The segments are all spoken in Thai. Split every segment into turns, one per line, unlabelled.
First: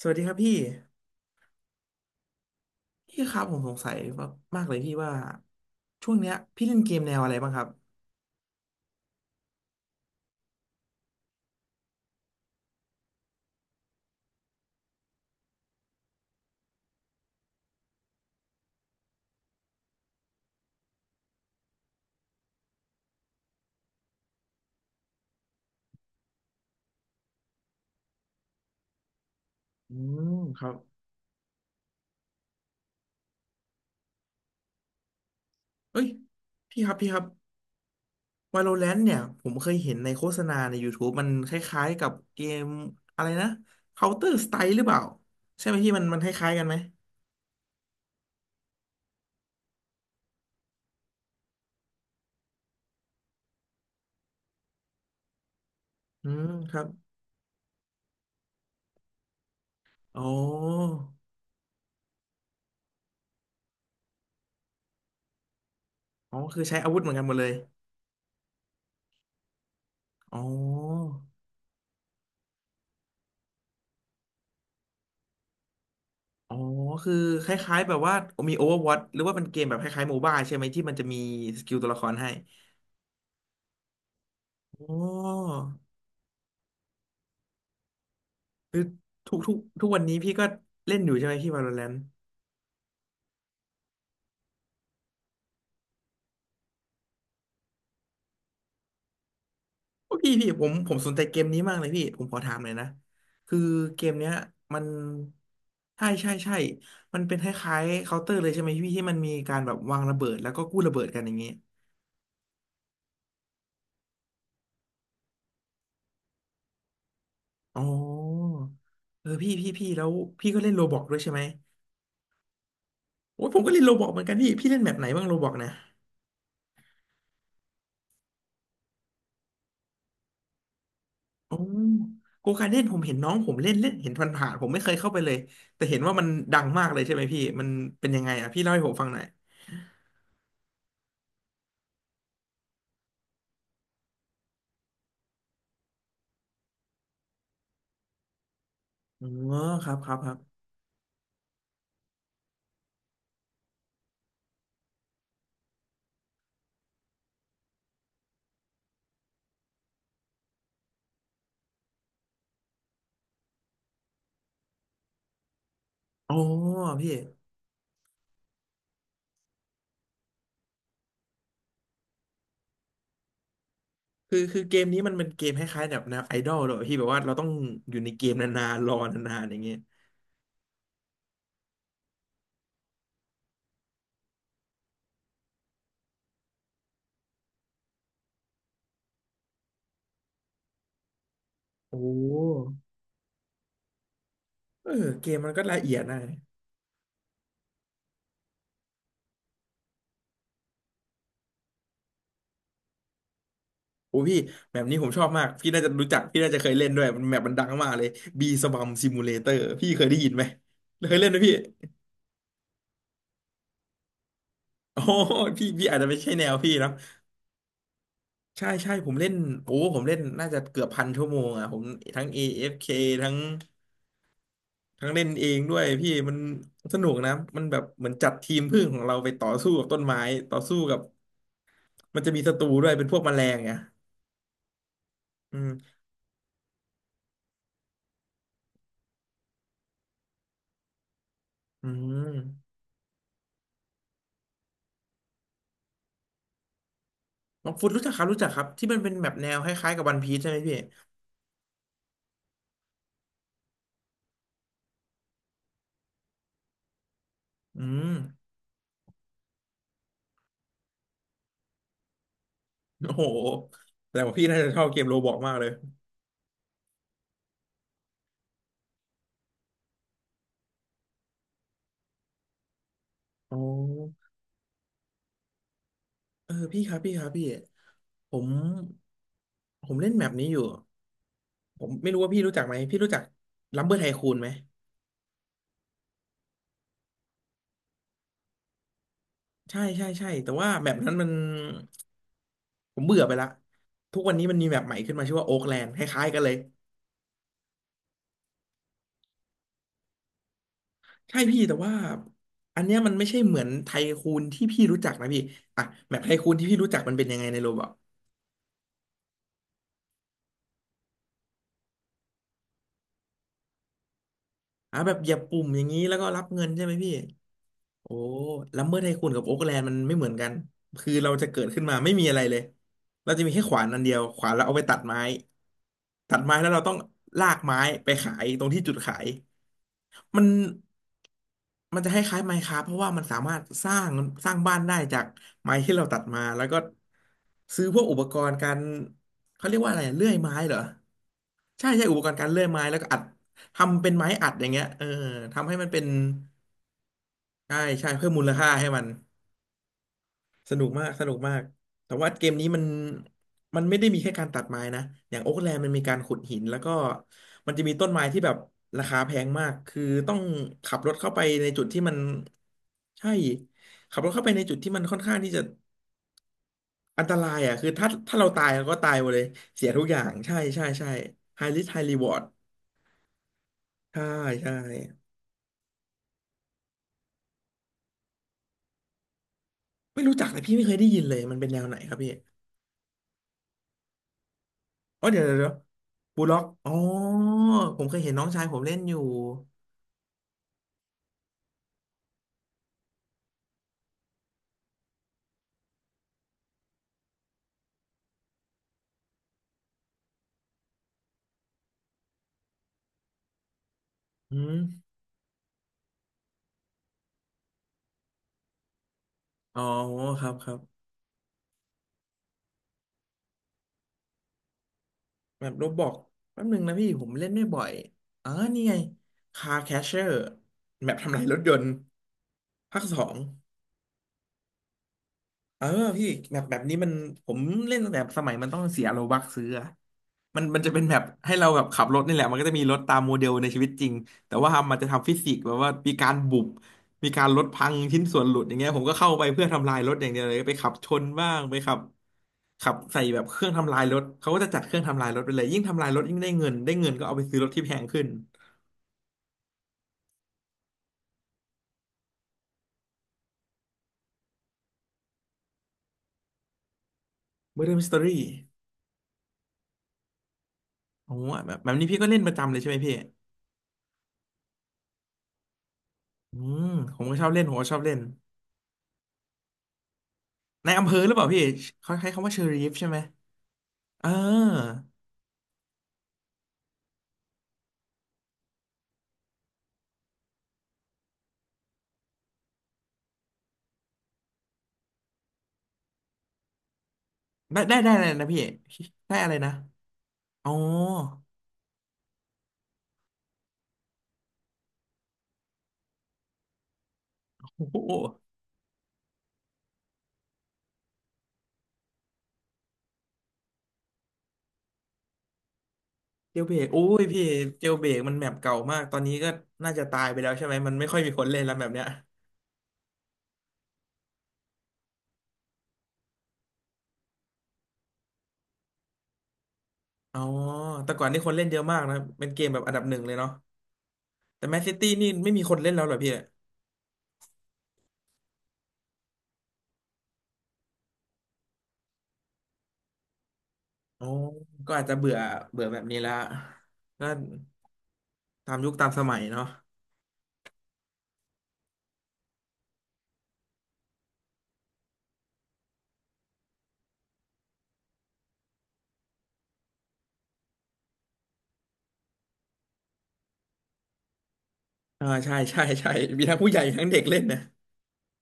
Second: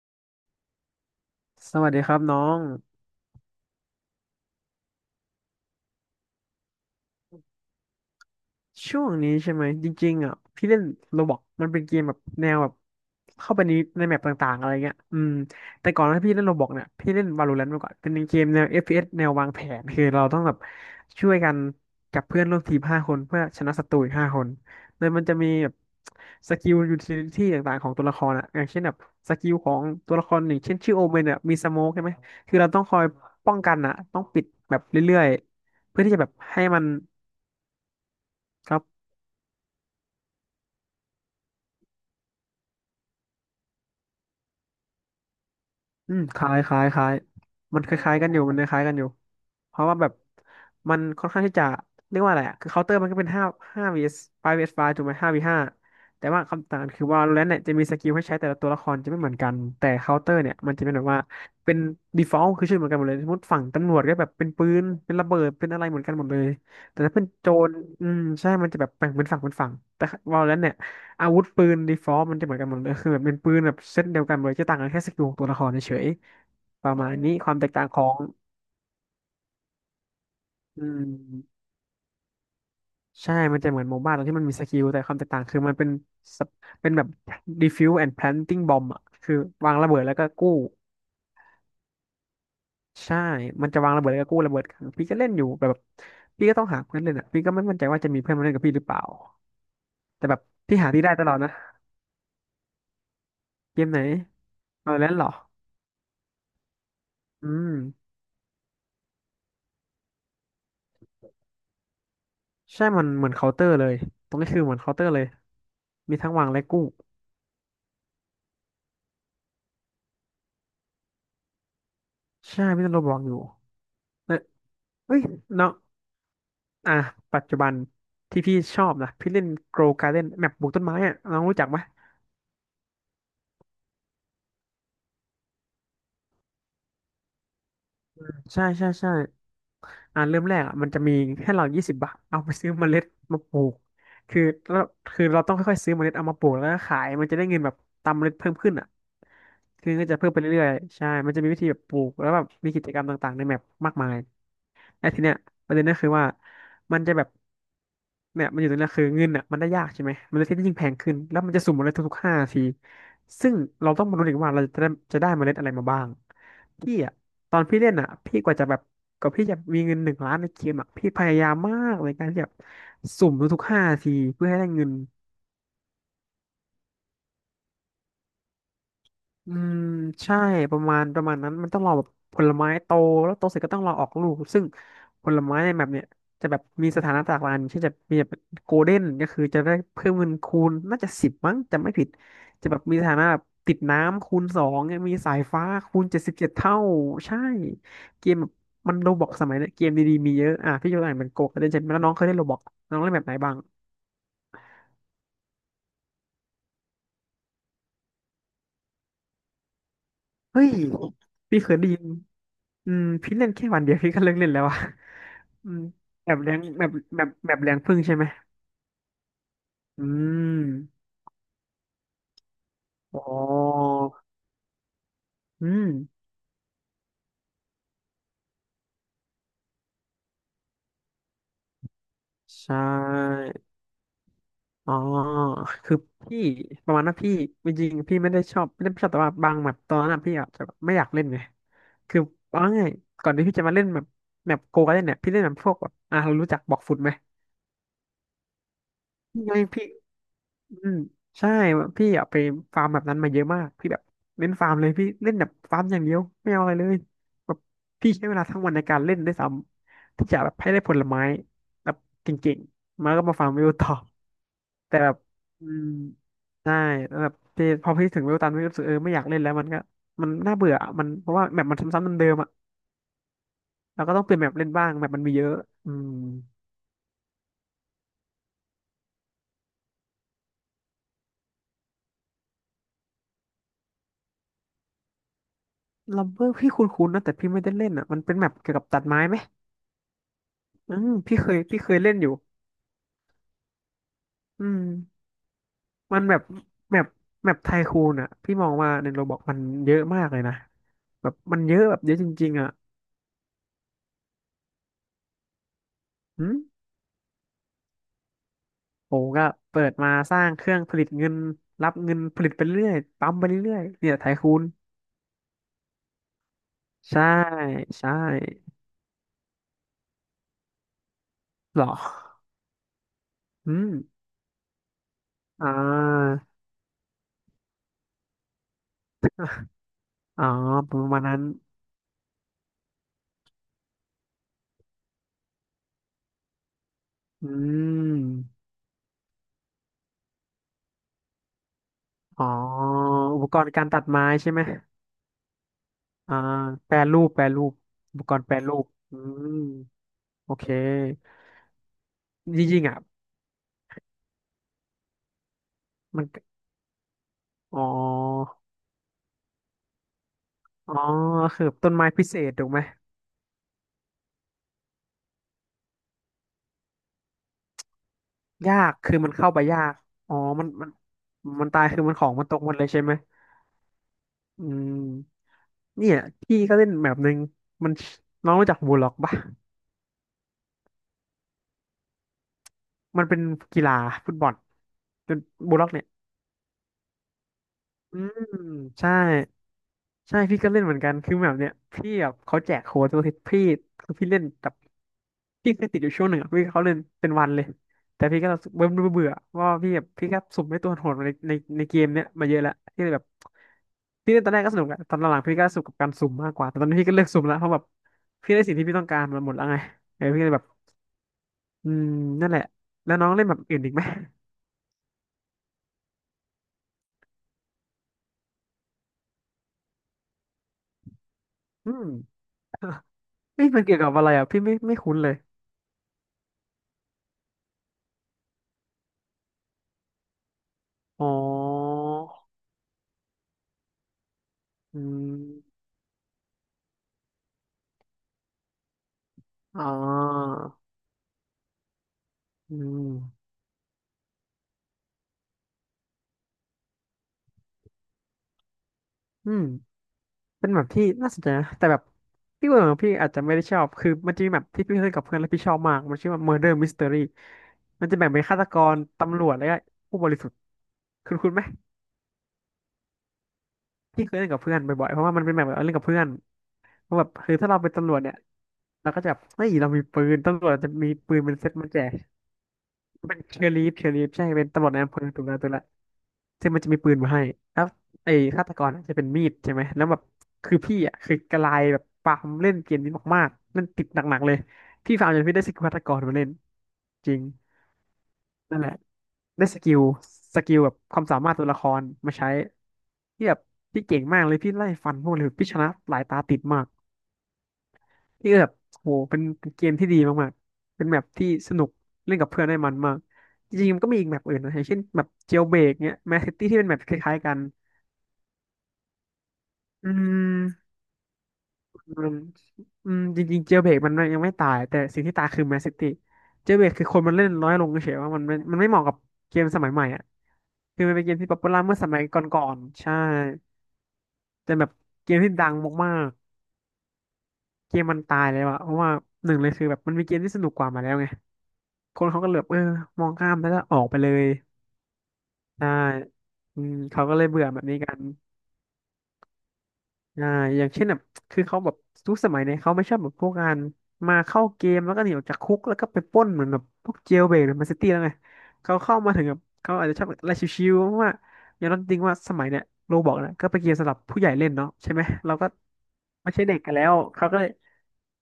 สวัสดีครับพี่
สวัสดีครับน้อง
พี่ครับผมสงสัยมากๆเลยพี่ว่าช่วงเนี้ยพี่เล่นเกมแนวอะไรบ้างครับ
ช่วงนี้ใช่ไหมจริงๆอ่ะพี่เล่นโรบอกมันเป็นเกมแบบแนวแบบเข้าไปในแมปต่างๆอะไรเงี้ยแต่ก่อนที่พี่เล่นโรบอกเนี่ยพี่เล่น Valorant มาก่อนเป็นเกมแนว FPS แนววางแผนคือเราต้องแบบช่วยกันกับเพื่อนร่วมทีมห้าคนเพื่อชนะศัตรูอีกห้าคนโดยมันจะมีแบบสกิลยูทิลิตี้ต่างๆของตัวละครอ่ะอย่างเช่นแบบสกิลของ
อื
ตัวละค
ม
รหนึ่
ค
ง
รั
เช่
บ
นชื่อโอเมนเนี่ยมีสโมกใช่ไหมคือเราต้องคอยป้องกันอ่ะต้องปิดแบบเรื่อยๆเพื่
เอ้
อ
ย
ที่จะแบบให้มั
พี่
น
ครับพี่ครับ
ครับ
Valorant เนี่ยผมเคยเห็นในโฆษณาใน YouTube มันคล้ายๆกับเกมอะไรนะ Counter Strike หรือเปล่าใช่ไหมพี่มัน
อื
มัน
ม
ค
ค
ล้า
ล้า
ยๆ
ย
กันไหม
มันคล้ายๆกันอยู่ มันคล้ายๆกันอยู่ เพราะว่าแบบมันค่อนข้างที่จะเรียกว่าอะไรอะคือเคาน์เตอร์มันก็เป็นห้าvs 5 vs 5ถูกไหมห้า v ห้าแต่
อื
ว่า
ม
คำ
ค
ต่า
รั
ง
บ
คือว่าแล้วเนี่ยจะมีสกิลให้ใช้แต่ละตัวละครจะไม่เหมือนกันแต่เคาน์
อ๋
เต
อ
อร์เนี่ยมันจะเป็นแบบว่าเป็น default คือชื่อเหมือนกันหมดเลยสมมติฝั่งตำรวจก็แบบเป็นปืนเป็นระเบิดเป็นอะไรเหมือนกันหมด
อ๋อ
เลย
คือใช้อาวุ
แต่
ธเหมือ
ถ้า
นกั
เป็น
นหมดเล
โจ
ย
รอืมใช่มันจะแบบแบ่งเป็นฝั่งเป็นฝั่งแต่
อ๋อ
Valorant เนี่ยอาวุธปืน default มันจะเหมือนกันหมดเลยคือแบบเป็นปืนแบบเซตเดียวกันเลยจะต่างกันแค่สกิลของตัวละครเฉย
อ๋อ
ๆประมา
คือ
ณนี้
ค
ความแตก
ล้าย
ต่าง
ๆแบ
ข
บ
อ
ว่า
ง
มี Overwatch หรือว่าเป็นเกมแบบคล้ายๆโมบ b a ใช่ไหมที่
อื
มันจะมีส
ม
กิลตัวละครให้
ใช่มันจะเหมือนโมบ้าตรงที่มันมีสกิล
อ๋
แต่ความแตกต่างคือ
อ
มันเป็นสเปเป็นแบบ defuse and planting
คือ
bomb อ่ะคื
ทุ
อ
กทุก
วาง
ทุก
ระเบิ
วัน
ดแล้
นี้
วก็
พี่ก็
กู้
เล่นอยู่ใช่ไหมพี่ Valorant
ใช่มันจะวางระเบิดแล้วก็กู้ระเบิดกันพี่ก็เล่นอยู่แต่แบบพี่ก็ต้องหาเพื่อนเล่นอ่ะพี่ก็ไม่มั่นใจว่าจะมีเพื่อนมาเล่นกับพี่หรือเปล่า
โอ้
แต่
พี่
แบบ
พี่ผม
พี่
ผ
หา
ม
ที่
ส
ได้
นใจ
ตลอ
เก
ด
ม
นะ
นี้มากเลยพี่ผมขอถามหยนะคือ
เกมไหน
เกมเนี้ยมัน
เอาแล้วเหรอ
ใช่มันเป็นค
อืม
ล้ายๆเคาน์เตอร์เลยใช่ไหมพี่ที่มันมีการแบบวางระเบิดแล้วก็กู้ระเบิดกันอย่างเงี้ย
ใช่มันเหมือนเคาน์เตอร์เลยตรงนี้คือเหมือนเคาน์เตอร์เลยมีทั้งวางและกู้
อ๋อเออพี่พี่พี่แล้วพี่ก็เล่นโรบอกด้วยใช่ไหม
ใช่พี่ต้องระวังอยู่
โอ้ยผมก็เล่นโรบอกเหมือนกั
เอ้
น
ย
พี่พี่เล่นแบบไหน
เอ้ย
บ้างโรบอก
น้อ
นะ
ง อ่ะปัจจุบันที่พี่ชอบนะพี่เล่น Grow Garden แมปปลูกต้นไม้อะน้อง
โอ้
รู้จักไหม
โกการเล่นผมเห็นน้องผมเล่นเล่นเห็นผ่านๆผมไม่เคยเข้าไปเลยแต่เห็นว่ามันดังมากเลยใช่ไหมพี่มันเป็นยังไงอ่ะพี่
ใช่
เล่าให้
ใช่
ผมฟัง
ใช่
หน่อย
อ่ะเริ่มแรกอ่ะมันจะมีให้เรา20 บาทเอาไปซื้อเมล็ดมาปลูกคือเราคือเราต้องค่อยๆซื้อเมล็ดเอามาปลูกแล้วก็ขายมันจะได้เงินแบบตามเมล็ดเพิ่มขึ้นอ่ะ
อ๋อค
คื
รั
อ
บ
ก็
ครั
จะ
บค
เพิ่ม
รั
ไป
บ
เรื่อยๆใช่มันจะมีวิธีแบบปลูกแล้วแบบมีกิจกรรมต่างๆในแมปมากมาย แล้วทีเนี้ยประเด็นก็คือว่ามันจะแบบเนี่ยมันอยู่ตรงเนี้ยคือเงินอ่ะมันได้ยากใช่ไหมมันเลยที่ยิ่งแพงขึ้นแล้วมันจะสุ่มเมล็ดทุกๆห้านาทีซึ่งเราต้องมารู้อีกว่าเราจะได้จะได้เมล็ดอะไรมาบ้าง
อ๋อ
พี่
พี่
อ่ะตอนพี่เล่นอ่ะพี่กว่าจะแบบกว่าพี่จะมีเงิน1,000,000ในเกมอ่ะพี่พยายามมากในการที่จะสุ่มทุกๆห้านาที
คือ
เพื่อให้
คือ
ได้
เกม
เงิน
นี้มันเป็นเกมคล้ายๆแบบแนวไอดอลเลยหรอพี่แบบว่าเราต้องอยู่ในเกมนานๆรอนานๆ
อื
อย่างเงี้ย
มใช่ประมาณนั้นมันต้องรอแบบผลไม้โตแล้วโตเสร็จก็ต้องรอออกลูกซึ่งผลไม้ในแบบเนี้ยจะแบบมีสถานะต่างกันเช่นจะมีแบบโกลเด้นก็คือจะได้เพิ่มเงินคูณน่าจะสิบมั้งจำไม่
โอ้
ผิดจะแบบมีสถานะแบบติดน้ำคูณ 2
เออ
เนี่ยมี
เก
สา
ม
ย
มันก็
ฟ้า
ละเอี
คู
ยด
ณ
นะ
เจ็ดสิบเจ็ดเท่าใช่เกมแบบมันโรบอกสมัยเนี้ยเกมดีๆมีเยอะอ่ะพี่ยกตัวอย่างเป็นโกลเด้นใช่ไหมแล้วน้องเคยเล่นโรบอกน้องเล่นแบบไหนบ้าง
โอ้พี่แบบนี้ผมชอบมากพี่น่าจะรู้จักพี่น่าจะเคยเล่นด้วยมันแบบมันดังมากเลยบีสบัมซิมูเลเตอร์พี่เคยได้ยินไหม
เฮ้ย
เคยเล่นไหมพี่
พี่เคยได้ยินอืมพี่เล่นแค่วันเดียวพี่ก็เลิกเล่นแล้วอะ
โอ้ พี่
อืม
พี่อาจจะไม่
แบ
ใช่
บ
แน
แร
ว
ง
พี่เนอะ
แบบแรงพึ่งใช่ไหม
ใช่ใช่ผมเล่นโอ้ผม
อื
เล่นน่าจะเกือบพั
ม
นชั่วโมงอ่ะผมทั้ง AFK
อ๋
ทั้ง
อ
ทั้งเล่นเอง
อื
ด้วย
ม
พี่มันสนุกนะมันแบบเหมือนจัดทีมพึ่งของเราไปต่อสู้กับต้นไม้ต่อสู้กับมันจะมีศัตรู
ใช่
ด้วยเป็นพวกแมลงไง
อ๋อ
อืม
คือพี่ประมาณว่าพี่จริงๆพี่ไม่ได้ชอบแต่ว่าบางแบบตอนนั้นอะพี่อาจจะแบบไม่อยากเล่นไง
อื
คือเอา
ม
ง่ายๆก่อนที่พี่จะมาเล่นแบบโกกันเนี่ยพี่เล่นแบบพวกแบบอ่ะเรารู้จักบอกฟุตไหม
มังคุดรู้จักครับรู้จักครับที่มันเป็นแบบแนว
ไม่
ค
พี่
ล้ายๆกับวันพีชใช่ไหมพี่
อืมใช่พี่อยากไปฟาร์มแบบนั้นมาเยอะมากพี่แบบเล่นฟาร์มเลยพี่เล่นแบบฟาร์มอย่างเดียวไม่เอาอะไรเลยแบบ
อืม
พี่ใช้เวลาทั้งวันในการเล่นด้วยซ้ำที่จะแบบให้ได้ผลไม้แบบเก่งๆ
โอ้
มา
โห
ก็มาฟาร์มวิวต่อ
แต่ว่าพี่น่าจะชอบ
แต่
เกม
แบ
โร
บ
บล็อกมาก
อื
เลย
มใช่แล้วแบบพอพี่ถึงวิวตันพี่รู้สึกเออไม่อยากเล่นแล้วมันก็มันน่าเบื่ออะมันเพราะว่าแบบมันซ้ำๆเดิมๆอ่ะ
อ๋อ
เราก็ต้องเปลี่ยนแมปเล่นบ้างแบบมันมีเยอะอืม
เออพี่ครับพี่ครับพี่ผมผมเล่นแมปนี้อยู่ ผมไม่รู้ว่าพี่รู้จักไหมพี่รู้จักลัมเบอร์ไทคูนไหม
ลัมเบอร์พี่คุ้นๆนะแต่พี่ไม่ได้เล่นอ่ะมันเป็นแมปเกี่ยวกับตัดไม้ไหม
ใช่ใช่ใช่แต่ว่าแม
อื
ป
ม
นั้นมัน
พี่เคยเล่นอยู่
ผมเบื่อไปละทุกวันนี้มัน
อื
มีแม
ม
ปใหม่ขึ้นมาชื่อว่าโอ๊กแลนด์ค
มัน
ล้ายๆ
แบ
กัน
บ
เลย
แมปแมปไทคูนอ่ะพี่มองว่าในโรบอกมันเยอะมากเลยนะแบบ
ใช่
มั
พี่
นเย
แต่
อะ
ว่า
แบบเยอะจริงๆอ่ะ
อันเนี้ยมันไม่ใช่เหมือนไทคูนที่พี่รู้จักนะพี่อ่ะแมปไท
อื
คูน
ม
ที่พี่รู้จักมันเป็นยังไงในโรบอท
ผมก็เปิดมาสร้างเครื่องผลิตเงินรับเงินผลิตไปเรื่อยปั๊มไปเรื่อยเนี่ยไทคูน
อ่ะแบบเหยียบปุ่มอย่างนี้แล้วก็รับเงินใช่ไหมพี่
ใช่
โอ้
ใช่
ลัมเบอร์ไทคูนกับโอ๊กแลนด์มันไม่เหมือนกันคือเราจะเกิด
หร
ขึ้น
อ
มาไม่มีอะไรเลยเราจะมีแค่
อื
ขวา
ม
นอันเดียวขวานเราเอาไปตัดไม้
อ่
ตั
า
ดไม้แล้วเราต้องลากไม้ไปขายตรงที่จุดขายมั
อ๋อ
น
ประมาณนั้น
มันจะคล้ายๆไม้คราฟเพราะว่ามันสามารถสร้างบ้านได้จากไม้ที่เราตัดมาแล้วก็
อื
ซื้อพวกอุปกร
ม
ณ์การเขาเรียกว่าอะไรเลื่อยไม้เหรอใช่ใช่อุปกรณ์
อ๋อ
การเลื่อยไม้แล้วก็อัด
อุปกรณ์การตั
ทำ
ด
เป็น
ไม้
ไม้อั
ใช่
ด
ไหม
อย่างเงี้ยเออทำให้มันเป็น
อ่าแปรรูปแปรรูป
ใช่ใช่
อุป
เพิ่ม
กร
มู
ณ์
ล
แปร
ค่า
รูป
ให้มัน
อืม โอเค
สนุกมากสนุกมากแต่ว่าเกม
จ
นี้มั
ริง
น
ๆอ่ะ
มันไม่ได้มีแค่การตัดไม้นะอย่างโอ๊กแลนด์มันมีการ
มัน
ขุดหินแล้วก็มัน
อ๋อ
จะมีต้นไม้ที่แบบราคาแพงมากคือต้อง
อ๋
ขั
อ
บรถเข้าไป
คือ
ในจุด
ต้น
ที่
ไม้
มัน
พิเศษถูกไหม
ใช่ขับรถเข้าไปในจุดที่มันค่อนข้างที่จะอันตรายอ่ะคือถ้าเราตาย
ยา
เรา
ก
ก็ตา
คื
ย
อ
หม
มั
ด
น
เลย
เข้าไปยา
เสีย
ก
ทุกอย่าง
อ๋อ
ใช่
มัน
ใช่
มัน
ใช่
มัน
high
ตาย
risk
คือ
high
มันของ
reward
มันตกหมดเลยใช่ไหม
ใช่
อื
ใช่
มเนี่ยพี่ก็เล่นแบบหนึ่งมันน้องรู้จักบูลล็อกปะ
ไม่รู้จักเลยพี่ไม่เคยได้ยินเลยมันเป็นแนวไหนครับพี่
มันเป็นกีฬาฟุตบอล
อ๋อ
เป็น
เดี๋ยวเดี๋ยว
บูลล็อกเนี่ย
บูล็อกอ๋อผมเค
อื
ยเห็น
ม
น้องชายผมเล่น
ใช่
อยู่
ใช่พี่ก็เล่นเหมือนกันคือแบบเนี้ยพี่แบบเขาแจกโค้ดตัวทิศพี่คือพี่เล่นแบบพี่เคยติดอยู่ช่วงหนึ่งอะพี่เขาเล่นเป็นวันเลยแต่พี่ก็รู้สึกเบื่อเบื่อว่าพี่แบบพี่ก็สุ่มให้ตัวโหดมาในเกมเนี้ยมาเยอะแล้วพี่เลยแบบพี่เล่นตอน
อื
แรกก็
ม
สนุกอะตอนหลังๆพี่ก็สนุกกับการสุ่มมากกว่าแต่ตอนนี้พี่ก็เลิกสุ่มแล้วเพราะแบบพี่ได้สิ่งที่พี่ต้องการมาหมดแล้วไง
อ๋อ
เออพี่
ค
ก็
รั
เล
บ
ยแบ
ค
บ
รับ
อืมนั่นแหละแล้วน้องเล่นแบบอื่นอีกไหม
แบบโรบอกแป๊บหนึงนะพี่ผมเล่นไม่บ่อยอ๋อนี่ไง Car Catcher แบบทำลายรถยนต์
อืม
ภา คสอง
เมันเกี่ยวกับอะไรอ่ะพี่ไม่ไม่คุ้นเลย
เออพี่แบบแบบนี้มันผมเล่นตั้งแต่สมัยมันต้องเสียโลบักซื้ออะมันจะเป็นแบบ
อ๋
ให้เราแบบ
อ
ขับรถนี่แหละมันก็จะมีรถตามโมเดลในชีวิตจริง แต่ว่ามัน
อื
จะทำฟิ
ม
สิกส์แบบว่ามีการบุบมีการรถพังชิ้นส่วนหลุดอย่างเงี้ยผมก็เข้าไปเพื่อ
อ๋
ทำลายรถอย่างเดียวเล
อ
ยไปขับชนบ้างไปขับ
อื
ขับใส่แบ
ม
บเครื่องทำลายรถเขาก็จะจัดเครื่องทำลายรถไปเลยยิ่งทำลายรถยิ่งได้เงินได้เงินก็เอาไปซื้อรถที่แพงขึ้น
อืมเป็นแบบที่น่าสนใจนะแต่แบบพี่เบื่อของพี่อาจจะไม่ได้ชอบคือมันจะมีแบบที่พี่เคยกับเพื่อนแล้วพี่ชอบมากมันชื่อว่า Murder Mystery
Murder
มันจะแบ่งเป็นฆาต
Mystery
กรตำรวจแล้วก็ผู้บริสุทธิ์คุ
โอ้
ณคุ
โห
ณไหม
แบบนี้พี่ก็เล่นประจำเลยใช่ไหมพี่
พี่เคยเล่นกับเพื่อนบ่อยๆเพราะว่ามันเป็นแบบเอล่นกับเพื่อน
อืม
เพ
ผ
ราะแบ
ม
บ
ก็ชอบ
คือ
เล่น
ถ้า
ผม
เรา
ก็
เป็น
ชอบ
ตำ
เล่
รว
น
จเนี่ยเราก็จะแบบเฮ้ยเรามีปืนตำรวจจะ
ในอำ
มี
เภอหรื
ปื
อเป
น
ล่า
เป็น
พี่
เซตมาแจก
เขาใช้คำว่าเชอรีฟใช่ไหม
เป็นเชอรลีฟเชอรลี
เอ
ฟใช่เป็นตำรว
อ
จในอำเภอตุลาตุลา ซึ่งมันจะมีปืนมาให้แล้วไอ้ฆาตกรน่ะจะเป็นมีดใช่ไหมแล้วแบบคือพี่อ่ะคือกระลายแบบปามเล่นเกมนี้มากๆเล่นติดหนักๆเลยพี่ฟาร์มจนพี่ได้สกิลฆาตกรมาเล่นจริง
ได้อะไรนะพี่
นั่นแหละ
ได้อะไร
ได้
นะ
สกิลส
อ๋อ
กิลแบบความสามารถตัวละครมาใช้ที่แบบพี่เก่งมากเลยพี่ไล่ฟันพวกเลยพี่ชนะหลายตาติดมาก
โอ้โห
พี่ก็แบบโหเป็นเกมที่ดีมากๆเป็นแมปที่สนุกเล่นกับเพื่อนได้มันมากจริงๆมันก็มีอีกแมปอื่นนะอย่างเช่นแบบเจลเบรกเนี้ยแมสซิ
เจล
ตี้
เบร
ที่เป็
ก
นแม
โอ้
ปค
ย
ล้าย
พี่
ๆกัน
เจลเบรกมันแมปเก่ามากตอนนี้ก็น่าจะ
อื
ตายไปแล้วใช่ไหมมั
ม
นไม่ค่อยมีคนเล่นแล้วแบบเนี้ย
มันอืมจริงๆเจลเบรกมันยังไม่ตายแต่สิ่งที่ตายคือแมนซิตี้เจลเบรกคือคนมันเล่นน้อยลงเฉยๆว่ามันไม่เหมาะกับเกมสมัยใหม่อ่ะ
อ๋อ
คือ
แต่
มันเป็
ก่อ
น
น
เกม
นี่ค
ที่
น
ป๊อป
เล่
ปู
นเย
ล่า
อะ
เมื่
มา
อ
ก
ส
นะ
มัยก
เป็นเก
่อ
มแบ
น
บอันดั
ๆ
บ
ใช่
หนึ่งเลยเนาะ แต่
แต่
แมน
แบบ
ซิตี้นี่
เกม
ไม่
ที่
มี
ดั
ค
ง
นเล่นแล้วเห
มา
รอ
ก
พี่
ๆเกมมันตายเลยว่ะเพราะว่าหนึ่งเลยคือแบบมันมีเกมที่สนุกกว่ามาแล้วไงคนเขาก็เหลือบเออมองข้ามแล้วก็ออกไป
อ๋อ
เลย
ก็อาจจะเบื่อเบื่อ
ใช่
แบบนี้ละ
อืมเขา
ก็
ก็เลยเบื่อแบบนี้กัน
ตามยุคตามสมัยเนาะ
อ่าอย่างเช่นแบบคือเขาแบบทุกสมัยเนี่ยเขาไม่ชอบแบบพวกการมาเข้าเกมแล้วก็หนีออกจากคุกแล้วก็ไปปล้นเหมือนแบบพวกเจลเบรกหรือแมนซิตี้แล้วไงเขาเข้ามาถึงแบบเขาอาจจะชอบอะไรชิวๆเพราะว่าอย่างนั้นจริงว่าสมัยเนี่ยโรบอกนะก็เป็นเกมสำหรับผู้ใหญ่เล่นเนาะใช่ไหม
อ่า
เรา
ใช่
ก็
ใช่ใช่มี
ไม่
ทั้ง
ใช่
ผู้
เด็
ให
ก
ญ่
กัน
ทั้
แล้
ง
ว
เด็กเล่น
เขาก็
นะ
เลย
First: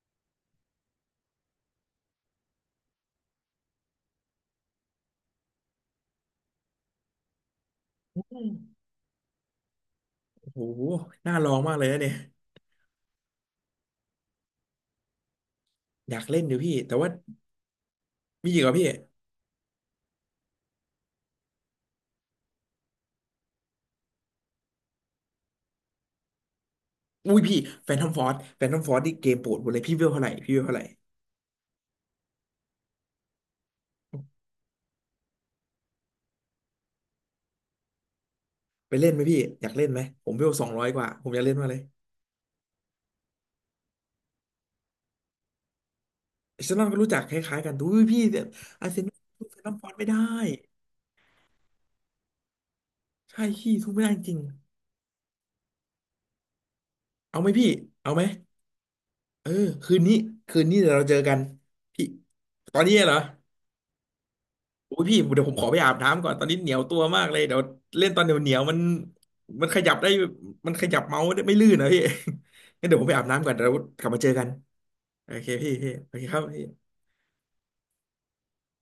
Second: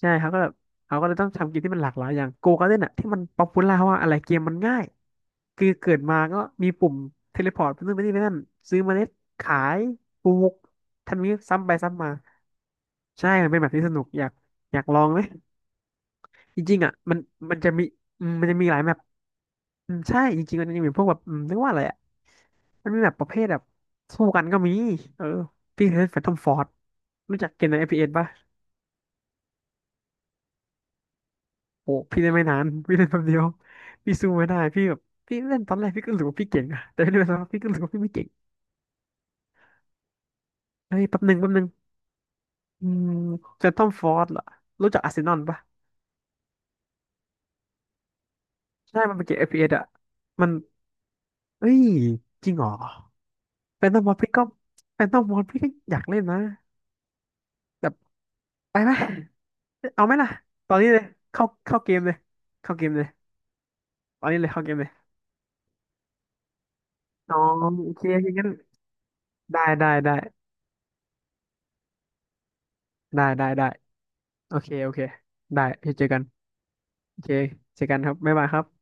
ใช่เขาก็แบบเขาก็เลยต้องทำเกมที่มันหลากหลายอย่างโกการ์เด้นอะที่มันป๊อปปูล่าว่าอะไรเกมมันง่ายคือเกิดมาก็มีปุ่มเทเลพอร์ตไปนู่นไปนี่
อื
ไปนั่นซื้อ
ม
เมล็ดขายปลู
โอ้
ก
โห
ทันนี้
น่าลอง
ซ้ำไป
มากเลยนะ
ซ้ำมา
เนี่ย
ใช่มันเป็นแบบที่สนุกอยากอยากลองไหม
อยากเล่นเดี๋ย
จ
วพี่
ริงๆ
แต่
อ่ะ
ว่า
มันมันจะมีมั
มี
นจะ
อีกเห
มี
รอ
หลาย
พี่
แมปอืมใช่จริงๆมันจะมีพวกแบบเรียกว่าอะไรอ่ะมันมีแบบประเภทแบบสู้กันก็มีเออพี่เคยเล่นแฟนทอมฟอร์ด
อุ้
รู้
ย
จัก
พี่
เกมใน
แฟนทอม
FPS
ฟอ
ป่ะ
ร์ดแฟนทอมฟอร์ดนี่เกมโปรดผมเลยพี่เวลเท่าไหร่พี่เวลเท่าไหร่
โอ้พี่เล่นไม่นานพี่เล่นแป๊บเดียวพี่สู้ไม่ได้พี่แบบพี่เล่นตอนแรกพี่ก็รู้ว่าพี่เก่งอะแต่เล่นไปสักพักพี่ก็รู้ว่าพี่ไม่เก่ง
ไปเล่นไหมพี่ อยากเล่นไหม ผมเวล200
เฮ้
ก
ย
ว่า
แป๊บ
ผ
ห
ม
นึ่
อ
ง
ยาก
แป๊
เล่
บ
น
หนึ่
มา
ง
กเลย
อืมแฟนทอมฟอร์ดเหรอรู้จักอาร์เซนอลป่ะ
อาร์เซนอลก็รู้จักคล้ายๆกันดูพี่เนี่ยอาร์เซ
ใช่
นอ
มัน
ล
เป็นเกม
สู้แฟนทอ
FPS อฟ
ม
พีเอส
ฟ
อ่ะ
อร์ดไม่ได้
มันเอ้ยจริงเหรอ
ใช่พี่
แฟ
สู้
นตา
ไม่
บอ
ได้
ล
จ
พี่
ริง
ก็แฟนตาบอลพี่ก็อยากเล่นนะ
เอาไหมพี่
แบบ
เอาไหม
ไปไหม
เออคืน
เอาไหม
นี้
ล่ะ
คืน
ตอ
นี้
นนี้
เดี๋ยว
เล
เรา
ย
เจอกัน
เข้าเกม
พี่
เลยเข้า
ตอน
เกม
นี้
เลย
เหรอ
ตอนนี้เลยเข้าเกมเลย
โอ้ยพี่เดี๋ยวผมขอไปอาบน้ำก่อนตอนนี้เหนียวตัวมาก
อ๋
เล
อ
ยเดี๋ยว
โอเค
เล่น
โอ
ตอน
เค
เหนียวเห
งั้น
นียวมัน
ได้
มันข
ได้
ยับได้
ได้
มันขยับเมาส์ได้ไม่ลื่นนะพี่ งั้นเดี๋ยวผมไป
ได้
อาบน้ำ
ได้
ก่อนเดี๋ย
ได้
วกลับมาเจอกัน
โอเคโอเค
โอเค
ได้
พี่
เดี๋ยวเจอ
โอ
กั
เค
น
ครับพี่
โอเคเจอกันครับบ๊ายบายครับ